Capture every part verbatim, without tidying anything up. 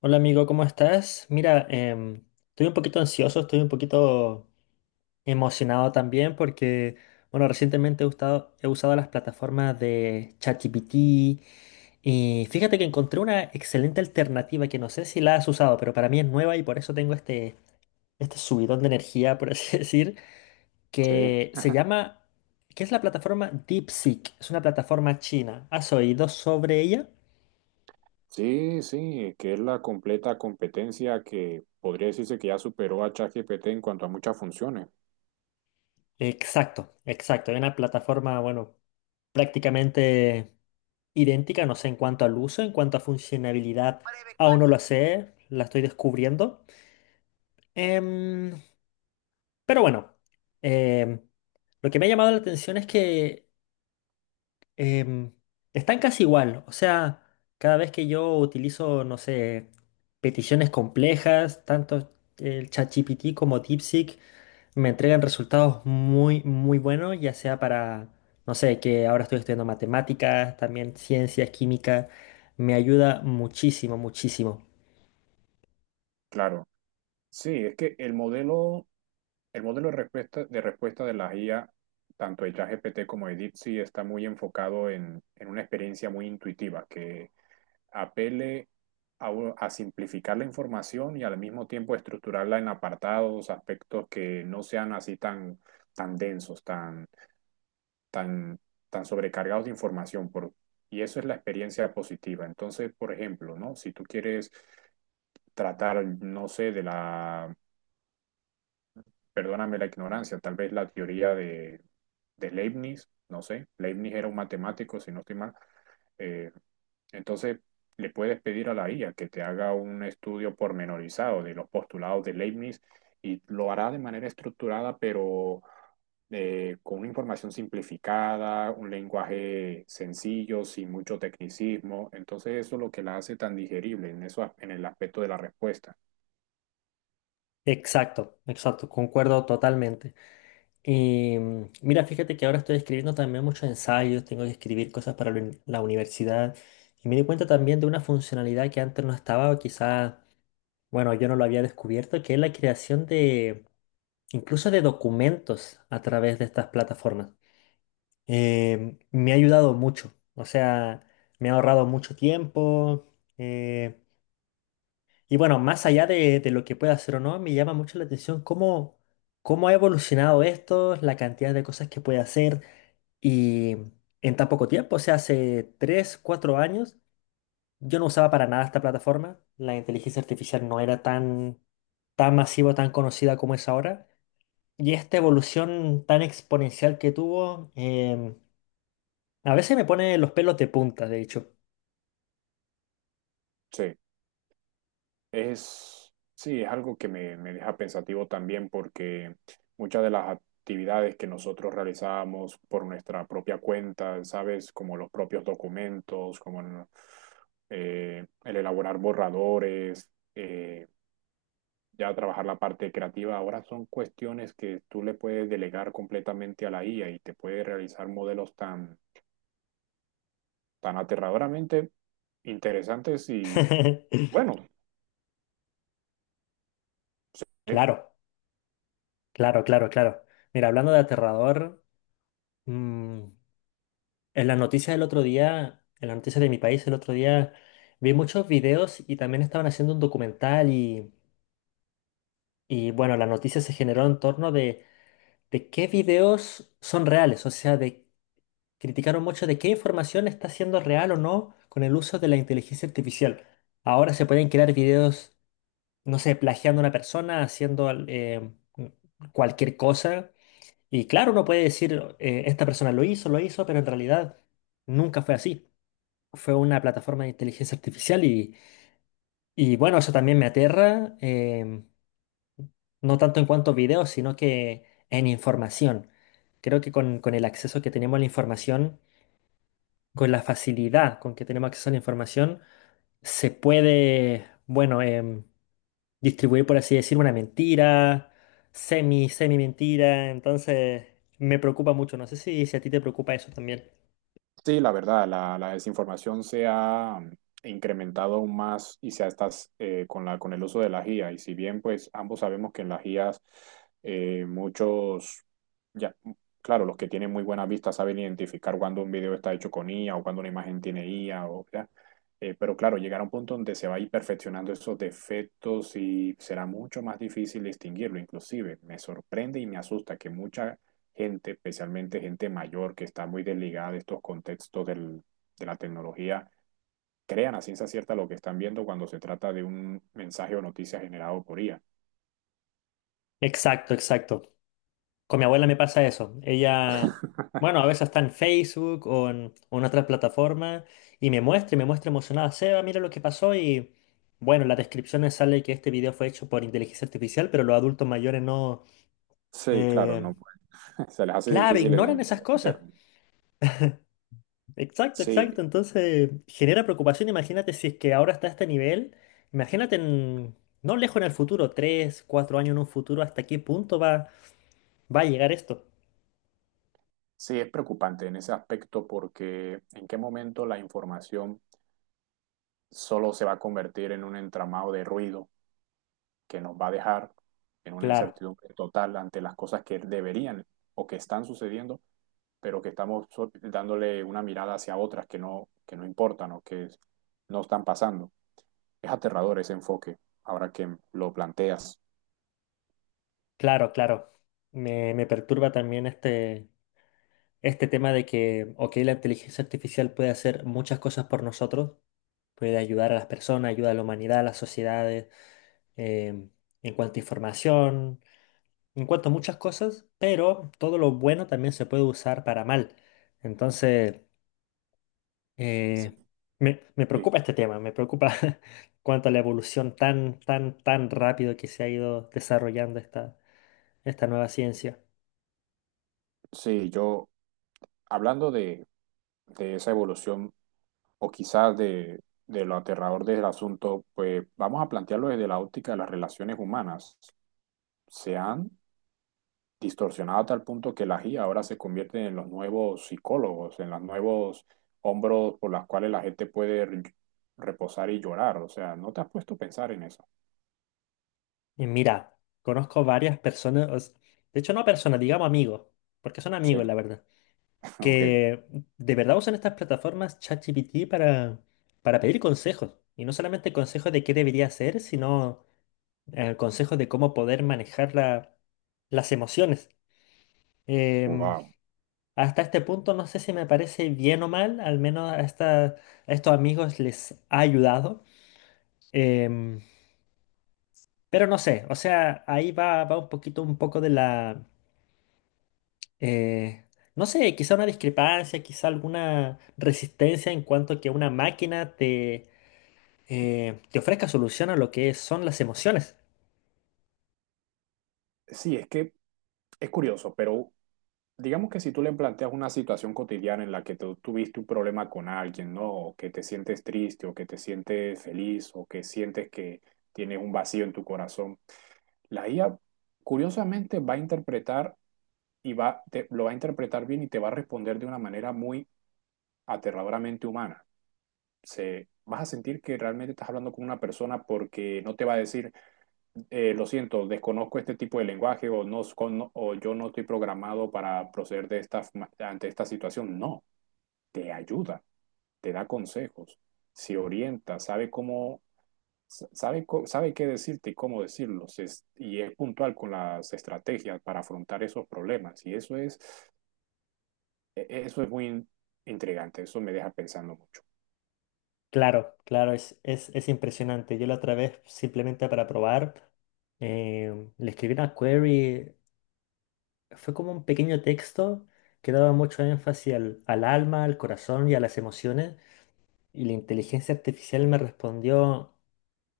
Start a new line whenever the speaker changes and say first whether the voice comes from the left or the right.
left: Hola amigo, ¿cómo estás? Mira, em, estoy un poquito ansioso, estoy un poquito emocionado también porque, bueno, recientemente he usado, he usado las plataformas de ChatGPT y fíjate que encontré una excelente alternativa que no sé si la has usado, pero para mí es nueva y por eso tengo este, este subidón de energía, por así decir,
right: Sí,
left: que se llama, que es la plataforma DeepSeek, es una plataforma china. ¿Has oído sobre ella?
right: sí, sí, que es la completa competencia que podría decirse que ya superó a ChatGPT en cuanto a muchas funciones.
left: Exacto, exacto, es una plataforma, bueno, prácticamente idéntica, no sé en cuanto al uso, en cuanto a funcionalidad, aún no lo sé, la estoy descubriendo. Em, pero bueno, em, lo que me ha llamado la atención es que em, están casi igual. O sea, cada vez que yo utilizo, no sé, peticiones complejas, tanto el ChatGPT como DeepSeek me entregan resultados muy, muy buenos, ya sea para, no sé, que ahora estoy estudiando matemáticas, también ciencias, química. Me ayuda muchísimo, muchísimo.
right: Claro, sí, es que el modelo, el modelo de respuesta de respuesta de la I A, tanto de ChatGPT como de DeepSeek, está muy enfocado en, en una experiencia muy intuitiva que apele a, u- a simplificar la información y al mismo tiempo estructurarla en apartados, aspectos que no sean así tan, tan densos, tan, tan sobrecargados de información, por, y eso es la experiencia positiva. Entonces, por ejemplo, ¿no? Si tú quieres tratar, no sé, de la, perdóname la ignorancia, tal vez la teoría de, de Leibniz, no sé, Leibniz era un matemático, si no estoy mal, eh, entonces, le puedes pedir a la I A que te haga un estudio pormenorizado de los postulados de Leibniz y lo hará de manera estructurada, pero eh, con una información simplificada, un lenguaje sencillo, sin mucho tecnicismo. Entonces, eso es lo que la hace tan digerible en, eso, en el aspecto de la respuesta.
left: Exacto, exacto, concuerdo totalmente. Y mm, mira, fíjate que ahora estoy escribiendo también muchos ensayos, tengo que escribir cosas para la uni- la universidad y me di cuenta también de una funcionalidad que antes no estaba o quizás, bueno, yo no lo había descubierto, que es la creación de incluso de documentos a través de estas plataformas. Eh, me ha ayudado mucho, o sea, me ha ahorrado mucho tiempo, eh, y bueno, más allá de, de lo que pueda hacer o no, me llama mucho la atención cómo... ¿Cómo ha evolucionado esto? La cantidad de cosas que puede hacer, y en tan poco tiempo, o sea, hace tres, cuatro años, yo no usaba para nada esta plataforma. La inteligencia artificial no era tan, tan masiva, tan conocida como es ahora. Y esta evolución tan exponencial que tuvo, em, a veces me pone los pelos de punta, de hecho.
right: Sí. Es, sí, es algo que me, me deja pensativo también porque muchas de las actividades que nosotros realizábamos por nuestra propia cuenta, ¿sabes? Como los propios documentos, como en- eh, el elaborar borradores, eh, ya trabajar la parte creativa, ahora son cuestiones que tú le puedes delegar completamente a la I A y te puede realizar modelos tan, tan aterradoramente interesantes y, bueno. Sí,
left: Claro, claro, claro, claro. Mira, hablando de aterrador, mm, en las noticias del otro día, en las noticias de mi país el otro día, vi muchos videos y también estaban haciendo un documental y... Y bueno, la noticia se generó en torno de, de qué videos son reales, o sea, de, criticaron mucho de qué información está siendo real o no con el uso de la inteligencia artificial. Ahora se pueden crear videos, no sé, plagiando a una persona, haciendo al- eh, cualquier cosa. Y claro, uno puede decir, eh, esta persona lo hizo, lo hizo, pero en realidad nunca fue así. Fue una plataforma de inteligencia artificial y, y bueno, eso también me aterra. em, No tanto en cuanto a videos, sino que en información. Creo que con, con el acceso que tenemos a la información, con la facilidad con que tenemos acceso a la información, se puede, bueno, em, distribuir, por así decir, una mentira, semi, semi mentira. Entonces, me preocupa mucho. No sé si, si a ti te preocupa eso también.
right: sí, la verdad, la, la desinformación se ha mm, incrementado aún más y se ha estás eh, con la con el uso de las I A. Y si bien pues ambos sabemos que en las I As eh, muchos ya mm, claro, los que tienen muy buena vista saben identificar cuando un video está hecho con I A o cuando una imagen tiene I A o ya. Eh, pero claro, llegar a un punto donde se va a ir perfeccionando esos defectos y será mucho más difícil distinguirlo. Inclusive me sorprende y me asusta que muchos gente, especialmente gente mayor que está muy desligada de estos contextos del, de la tecnología, crean a ciencia cierta lo que están viendo cuando se trata de un mensaje o noticia generado por I A.
left: Exacto, exacto. Con mi abuela me pasa eso. Ella, bueno, a veces está en Facebook o en, o en otras plataformas y me muestra y me muestra emocionada. Seba, mira lo que pasó y bueno, en las descripciones sale que este video fue hecho por inteligencia artificial, pero los adultos mayores no,
right: Sí, claro,
left: eh,
right: no, se les hace
left: claro,
right: difícil en-
left: ignoran esas cosas.
right: entender.
left: Exacto, exacto.
right: Sí,
left: Entonces genera preocupación. Imagínate si es que ahora está a este nivel. Imagínate en- no lejos en el futuro, tres, cuatro años en un futuro, ¿hasta qué punto va, va a llegar esto?
right: sí, es preocupante en ese aspecto porque en qué momento la información solo se va a convertir en un entramado de ruido que nos va a dejar en una
left: Claro.
right: incertidumbre total ante las cosas que deberían o que están sucediendo pero que estamos so- dándole una mirada hacia otras que no, que no importan o que no están pasando. Es aterrador ese enfoque, ahora que lo planteas.
left: Claro, claro. Me, me perturba también este, este tema de que, ok, la inteligencia artificial puede hacer muchas cosas por nosotros, puede ayudar a las personas, ayuda a la humanidad, a las sociedades, em, en cuanto a información, en cuanto a muchas cosas, pero todo lo bueno también se puede usar para mal. Entonces,
right: Sí,
left: eh, me, me
right: sí,
left: preocupa este tema, me preocupa cuanto a la evolución tan, tan, tan rápido que se ha ido desarrollando esta, esta nueva ciencia.
right: sí, yo, hablando de, de esa evolución o quizás de, de lo aterrador del asunto, pues vamos a plantearlo desde la óptica de las relaciones humanas. Se han distorsionado a tal punto que la I A ahora se convierte en los nuevos psicólogos, en los nuevos hombros por los cuales la gente puede re- reposar y llorar. O sea, ¿no te has puesto a pensar en eso?
left: Y mira, conozco varias personas, os- de hecho no personas, digamos amigos, porque son amigos la
right: Sí,
left: verdad,
right: ok,
left: que de verdad usan estas plataformas ChatGPT para, para pedir consejos. Y no solamente consejos de qué debería hacer, sino eh, consejos de cómo poder manejar la- las emociones. Em,
right: wow.
left: Hasta este punto no sé si me parece bien o mal, al menos a, esta- a estos amigos les ha ayudado. Em, pero no sé, o sea, ahí va, va un poquito, un poco de la... eh, no sé, quizá una discrepancia, quizá alguna resistencia en cuanto a que una máquina te, eh, te ofrezca solución a lo que son las emociones.
right: Sí, es que es curioso, pero digamos que si tú le planteas una situación cotidiana en la que tú tuviste un problema con alguien, ¿no? O que te sientes triste, o que te sientes feliz, o que sientes que tienes un vacío en tu corazón, la I A curiosamente va a interpretar y va, te, lo va a interpretar bien y te va a responder de una manera muy aterradoramente humana. Se, vas a sentir que realmente estás hablando con una persona porque no te va a decir, eh, lo siento, desconozco este tipo de lenguaje o, no, o yo no estoy programado para proceder de esta, ante esta situación. No, te ayuda, te da consejos, se orienta, sabe cómo, sabe, sabe qué decirte y cómo decirlo, se, y es puntual con las estrategias para afrontar esos problemas. Y eso es E- eso es muy intrigante, eso me deja pensando mucho.
left: Claro, claro, es, es, es impresionante. Yo la otra vez, simplemente para probar, eh, le escribí una query, fue como un pequeño texto que daba mucho énfasis al, al alma, al corazón y a las emociones, y la inteligencia artificial me respondió,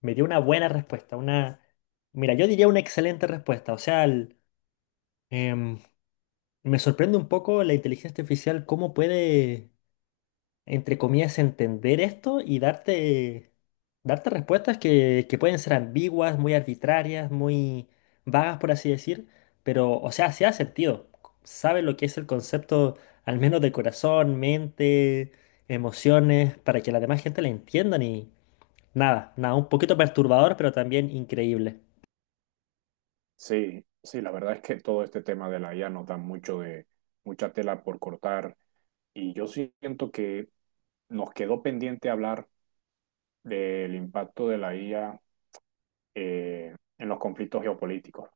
left: me dio una buena respuesta, una... Mira, yo diría una excelente respuesta. O sea, Em, me sorprende un poco la inteligencia artificial, cómo puede, entre comillas, entender esto y darte, darte respuestas que, que pueden ser ambiguas, muy arbitrarias, muy vagas, por así decir, pero, o sea, sí ha sentido. Sabe lo que es el concepto, al menos de corazón, mente, emociones, para que la demás gente la entiendan y nada, nada, un poquito perturbador, pero también increíble.
right: Sí, sí, la verdad es que todo este tema de la I A nos da mucho de, mucha tela por cortar y yo siento que nos quedó pendiente hablar del impacto de la I A eh, en los conflictos geopolíticos.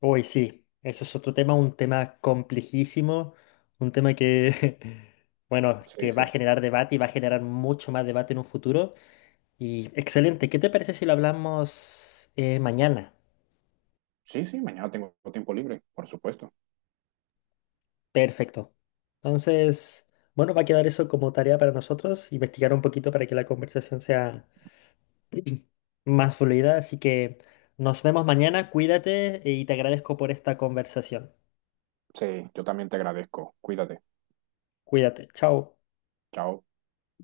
left: Uy, sí, eso es otro tema, un tema complejísimo, un tema que, bueno,
right: Sí,
left: que va
right: sí.
left: a generar debate y va a generar mucho más debate en un futuro. Y excelente, ¿qué te parece si lo hablamos eh, mañana?
right: Sí, sí, mañana tengo tiempo libre, por supuesto.
left: Perfecto. Entonces, bueno, va a quedar eso como tarea para nosotros, investigar un poquito para que la conversación sea más fluida. Así que nos vemos mañana, cuídate y te agradezco por esta conversación.
right: Sí, yo también te agradezco. Cuídate.
left: Cuídate, chao.
right: Chao.